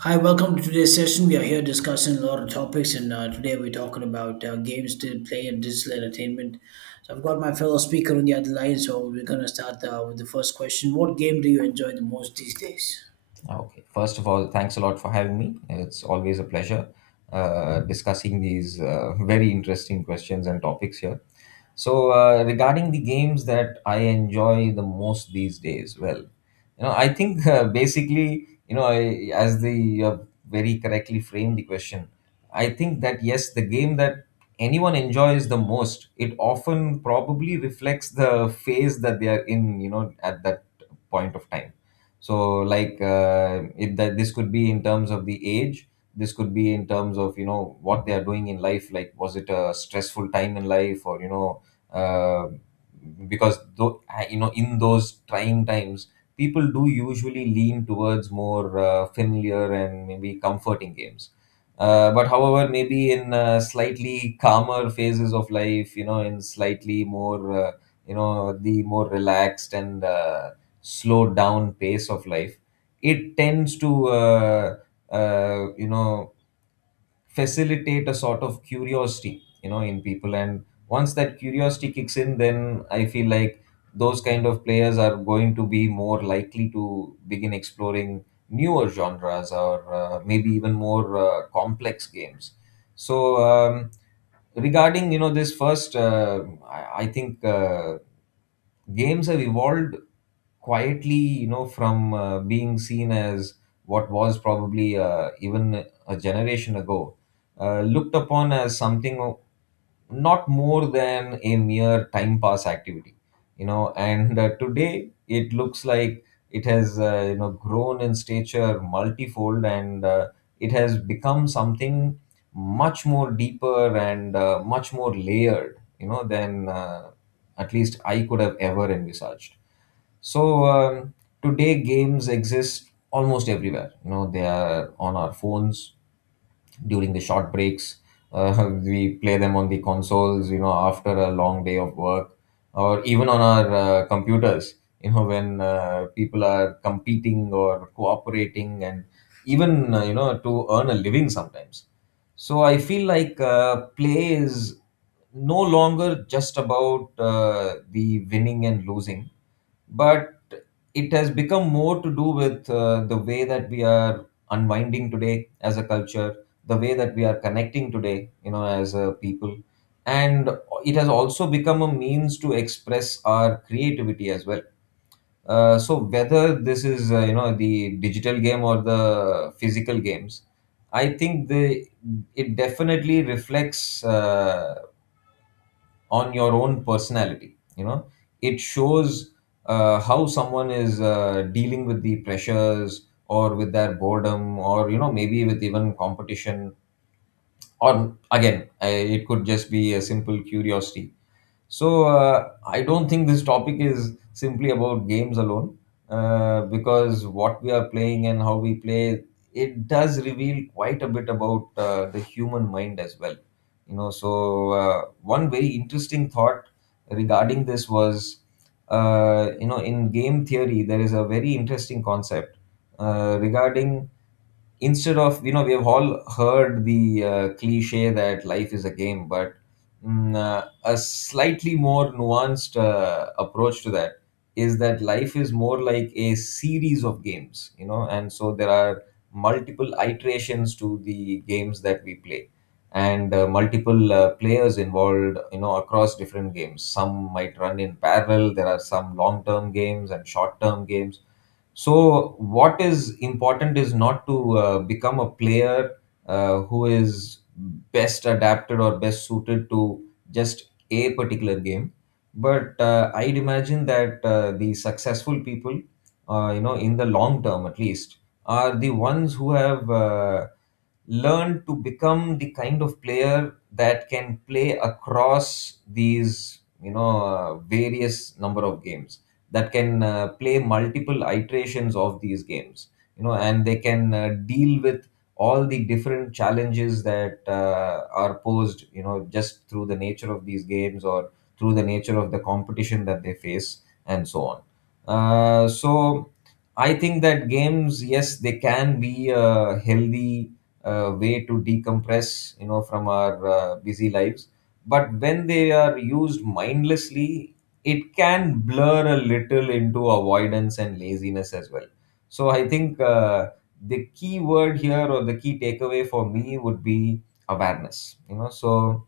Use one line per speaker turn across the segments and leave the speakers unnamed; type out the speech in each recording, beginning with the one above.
Hi, welcome to today's session. We are here discussing a lot of topics, and today we're talking about games to play and digital entertainment. So, I've got my fellow speaker on the other line, so we're going to start with the first question. What game do you enjoy the most these days?
Okay. First of all, thanks a lot for having me. It's always a pleasure discussing these very interesting questions and topics here. So, regarding the games that I enjoy the most these days, well, you know, I think basically, you know, as the you have very correctly framed the question, I think that yes, the game that anyone enjoys the most, it often probably reflects the phase that they are in, you know, at that point of time. So like it that this could be in terms of the age, this could be in terms of, you know, what they are doing in life, like was it a stressful time in life, or you know, uh, because though, you know, in those trying times people do usually lean towards more familiar and maybe comforting games. But however, maybe in slightly calmer phases of life, you know, in slightly more you know, the more relaxed and slow down pace of life, it tends to you know, facilitate a sort of curiosity, you know, in people, and once that curiosity kicks in, then I feel like those kind of players are going to be more likely to begin exploring newer genres, or maybe even more complex games. So regarding, you know, this first I think games have evolved quietly, you know, from being seen as what was probably even a generation ago looked upon as something not more than a mere time pass activity, you know. And today it looks like it has, you know, grown in stature multifold, and it has become something much more deeper and much more layered, you know, than at least I could have ever envisaged. So today games exist almost everywhere, you know. They are on our phones during the short breaks, we play them on the consoles, you know, after a long day of work, or even on our computers, you know, when people are competing or cooperating, and even, you know, to earn a living sometimes. So I feel like play is no longer just about the winning and losing, but it has become more to do with the way that we are unwinding today as a culture, the way that we are connecting today, you know, as a people, and it has also become a means to express our creativity as well. So whether this is, you know, the digital game or the physical games, I think the it definitely reflects on your own personality, you know. It shows how someone is dealing with the pressures, or with their boredom, or you know, maybe with even competition, or again, it could just be a simple curiosity. So I don't think this topic is simply about games alone, because what we are playing and how we play, it does reveal quite a bit about the human mind as well. You know, so one very interesting thought regarding this was, you know, in game theory there is a very interesting concept regarding, instead of, you know, we have all heard the cliche that life is a game, but a slightly more nuanced approach to that is that life is more like a series of games, you know, and so there are multiple iterations to the games that we play, and multiple players involved, you know, across different games. Some might run in parallel, there are some long term games and short term games. So what is important is not to become a player who is best adapted or best suited to just a particular game, but I'd imagine that the successful people, you know, in the long term at least, are the ones who have learned to become the kind of player that can play across these, you know, various number of games, that can play multiple iterations of these games, you know, and they can deal with all the different challenges that are posed, you know, just through the nature of these games, or through the nature of the competition that they face, and so on. So I think that games, yes, they can be a healthy way to decompress, you know, from our busy lives, but when they are used mindlessly, it can blur a little into avoidance and laziness as well. So I think the key word here, or the key takeaway for me, would be awareness. You know, so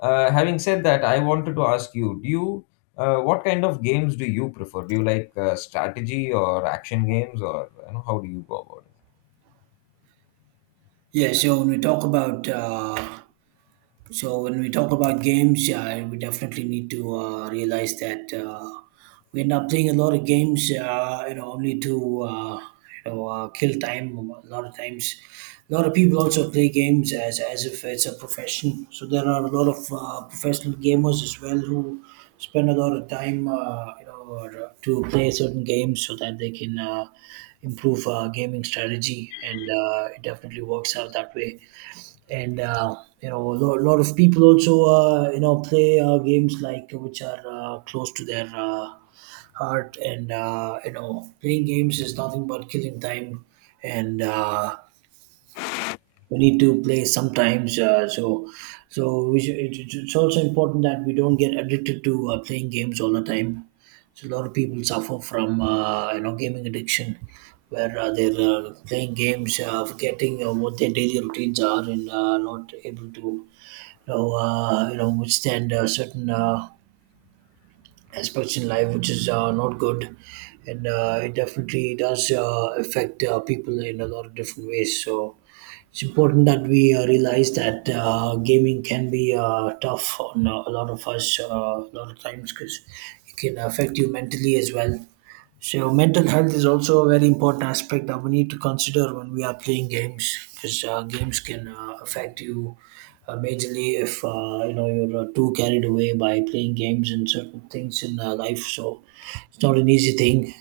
having said that, I wanted to ask you: do you what kind of games do you prefer? Do you like strategy or action games, or you know, how do you go about it?
Yeah, so when we talk about So when we talk about games, we definitely need to realize that we end up playing a lot of games, you know, only to kill time. A lot of times, a lot of people also play games as if it's a profession. So there are a lot of professional gamers as well who spend a lot of time, you know, to play certain games so that they can. Improve gaming strategy, and it definitely works out that way. And you know, a lot of people also you know play games like which are close to their heart, and you know, playing games is nothing but killing time, and we need to play sometimes. So we should, it's also important that we don't get addicted to playing games all the time. So a lot of people suffer from you know gaming addiction, where they're playing games, forgetting what their daily routines are, and not able to you you know withstand certain aspects in life, which is not good. And it definitely does affect people in a lot of different ways. So it's important that we realize that gaming can be tough on a lot of us a lot of times because it can affect you mentally as well. So mental health is also a very important aspect that we need to consider when we are playing games because games can affect you majorly if you know you're too carried away by playing games and certain things in life. So it's not an easy thing.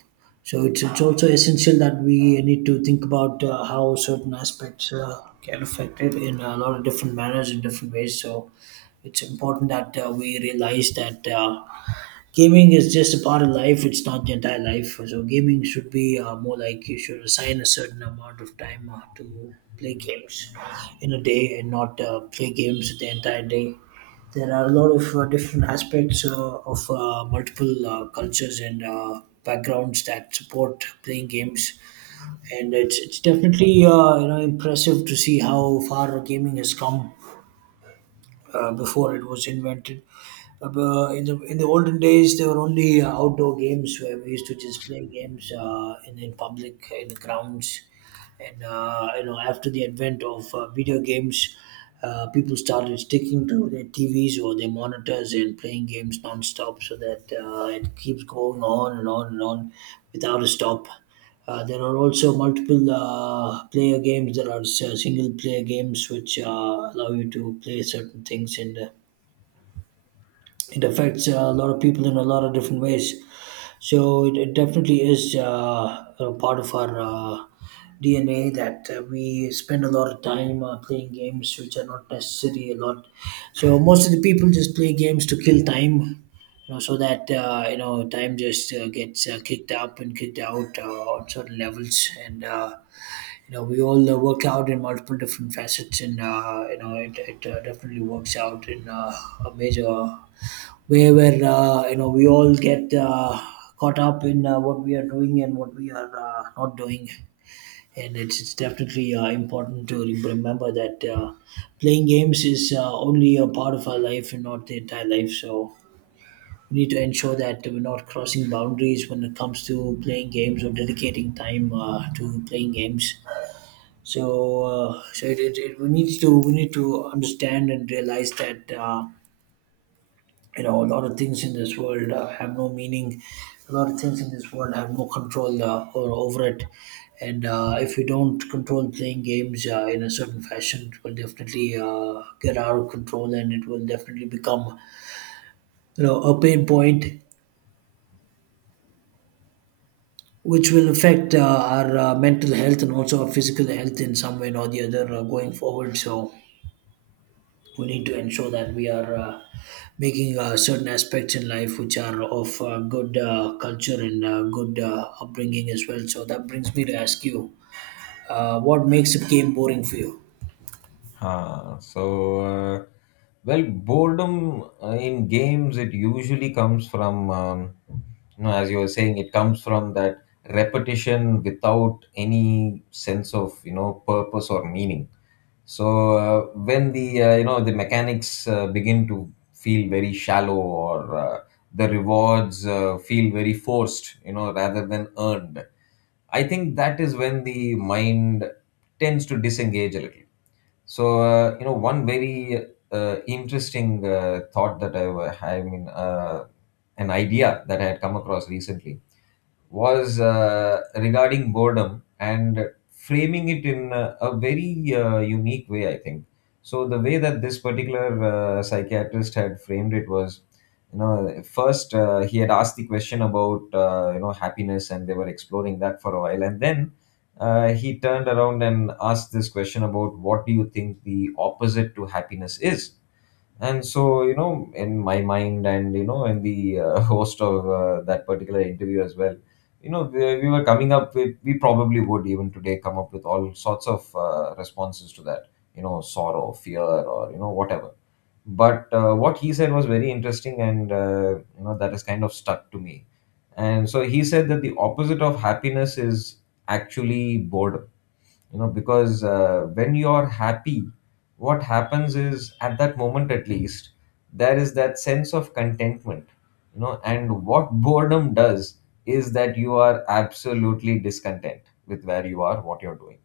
So it's also essential that we need to think about how certain aspects can affect it in a lot of different manners in different ways. So it's important that we realize that. Gaming is just a part of life. It's not the entire life, so gaming should be more like you should assign a certain amount of time to play games in a day and not play games the entire day. There are a lot of different aspects of multiple cultures and backgrounds that support playing games, and it's definitely you know impressive to see how far gaming has come before it was invented. In the in the olden days, there were only outdoor games where we used to just play games in public in the grounds, and you know after the advent of video games. People started sticking to their TVs or their monitors and playing games non-stop so that it keeps going on and on and on without a stop. There are also multiple player games. Single player games which allow you to play certain things, and it affects a lot of people in a lot of different ways. So it definitely is a part of our DNA that we spend a lot of time playing games which are not necessary a lot. So most of the people just play games to kill time, you know, so that you know time just gets kicked up and kicked out on certain levels, and you know we all work out in multiple different facets, and you know it, it definitely works out in a major way where you know we all get caught up in what we are doing and what we are not doing. And it's definitely important to remember that playing games is only a part of our life and not the entire life, so we need to ensure that we're not crossing boundaries when it comes to playing games or dedicating time to playing games. We need to understand and realize that you know a lot of things in this world have no meaning. A lot of things in this world have no control or over it, and if we don't control playing games in a certain fashion, it will definitely get out of control, and it will definitely become you know a pain point which will affect our mental health and also our physical health in some way or the other going forward. So we need to ensure that we are making certain aspects in life which are of good culture and good upbringing as well. So that brings me to ask you, what makes a game boring for you?
Huh. So, uh, well, boredom in games, it usually comes from, you know, as you were saying, it comes from that repetition without any sense of, you know, purpose or meaning. So when the, you know, the mechanics begin to feel very shallow, or the rewards feel very forced, you know, rather than earned. I think that is when the mind tends to disengage a little. So, you know, one very interesting thought that I mean, an idea that I had come across recently was regarding boredom, and framing it in a very unique way, I think. So, the way that this particular psychiatrist had framed it was, you know, first he had asked the question about, you know, happiness, and they were exploring that for a while. And then he turned around and asked this question about, what do you think the opposite to happiness is? And so, you know, in my mind, and you know, in the host of that particular interview as well, you know, we were coming up with, we probably would even today come up with, all sorts of responses to that, you know, sorrow, fear, or you know, whatever. But what he said was very interesting, and you know, that has kind of stuck to me. And so he said that the opposite of happiness is actually boredom, you know, because when you're happy, what happens is, at that moment at least, there is that sense of contentment, you know. And what boredom does is that you are absolutely discontent with where you are, what you're doing,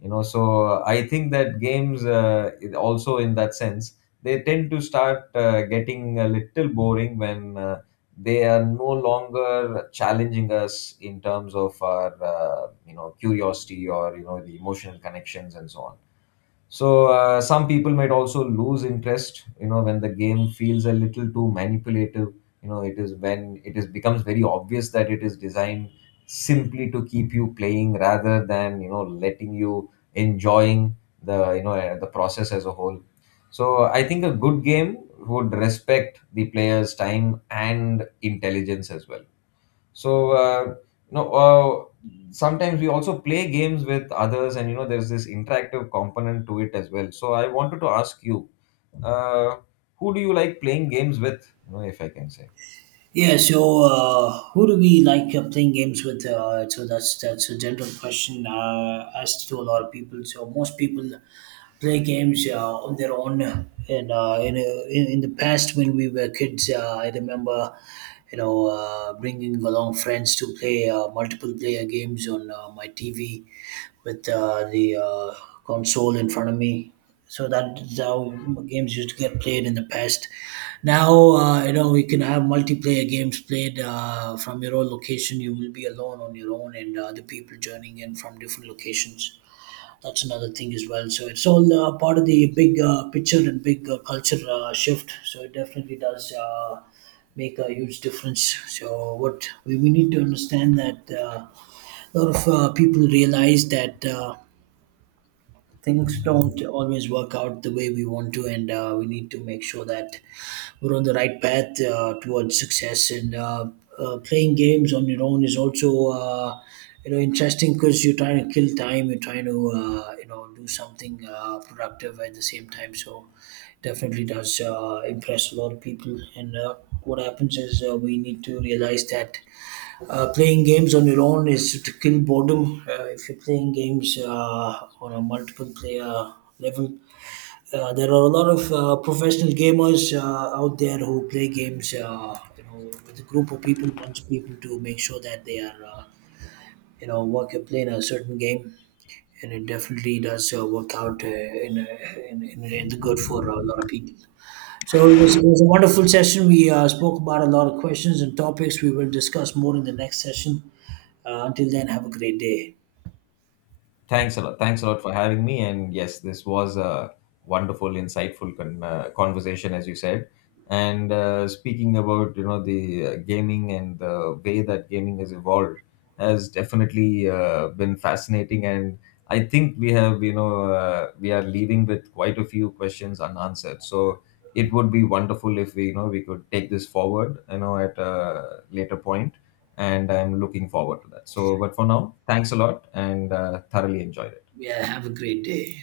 you know. So I think that games, it also, in that sense, they tend to start getting a little boring when they are no longer challenging us in terms of our, you know, curiosity, or you know, the emotional connections, and so on. So some people might also lose interest, you know, when the game feels a little too manipulative. You know, it is when it is becomes very obvious that it is designed simply to keep you playing, rather than, you know, letting you enjoying the, you know, the process as a whole. So I think a good game would respect the player's time and intelligence as well. So no sometimes we also play games with others, and you know, there's this interactive component to it as well. So I wanted to ask you, uh, who do you like playing games with, you know, if I can say.
Yeah, so who do we like playing games with? So that's a general question asked to a lot of people. So most people play games on their own. And in the past, when we were kids, I remember, you know, bringing along friends to play multiple player games on my TV with the console in front of me. So that is how games used to get played in the past. Now, you know, you can have multiplayer games played from your own location. You will be alone on your own, and other people joining in from different locations. That's another thing as well. So it's all part of the big picture and big culture shift. So it definitely does make a huge difference. So what we need to understand that a lot of people realize that things don't always work out the way we want to, and we need to make sure that we're on the right path towards success. And Playing games on your own is also, you know, interesting because you're trying to kill time. You're trying to, you know, do something productive at the same time. So definitely does impress a lot of people. And what happens is we need to realize that playing games on your own is to kill boredom. If you're playing games on a multiple player level, there are a lot of professional gamers out there who play games, you know, with a group of people, bunch of people to make sure that they are, you know, work playing a certain game, and it definitely does work out in the good for a lot of people. So it was a wonderful session. We spoke about a lot of questions and topics. We will discuss more in the next session. Until then, have a great day.
Thanks a lot. Thanks a lot for having me. And yes, this was a wonderful, insightful conversation, as you said. And speaking about, you know, the gaming, and the way that gaming has evolved has definitely been fascinating. And I think we have, you know, we are leaving with quite a few questions unanswered. So it would be wonderful if we, you know, we could take this forward, you know, at a later point, and I'm looking forward to that. So, but for now, thanks a lot, and thoroughly enjoyed it.
Yeah, have a great day.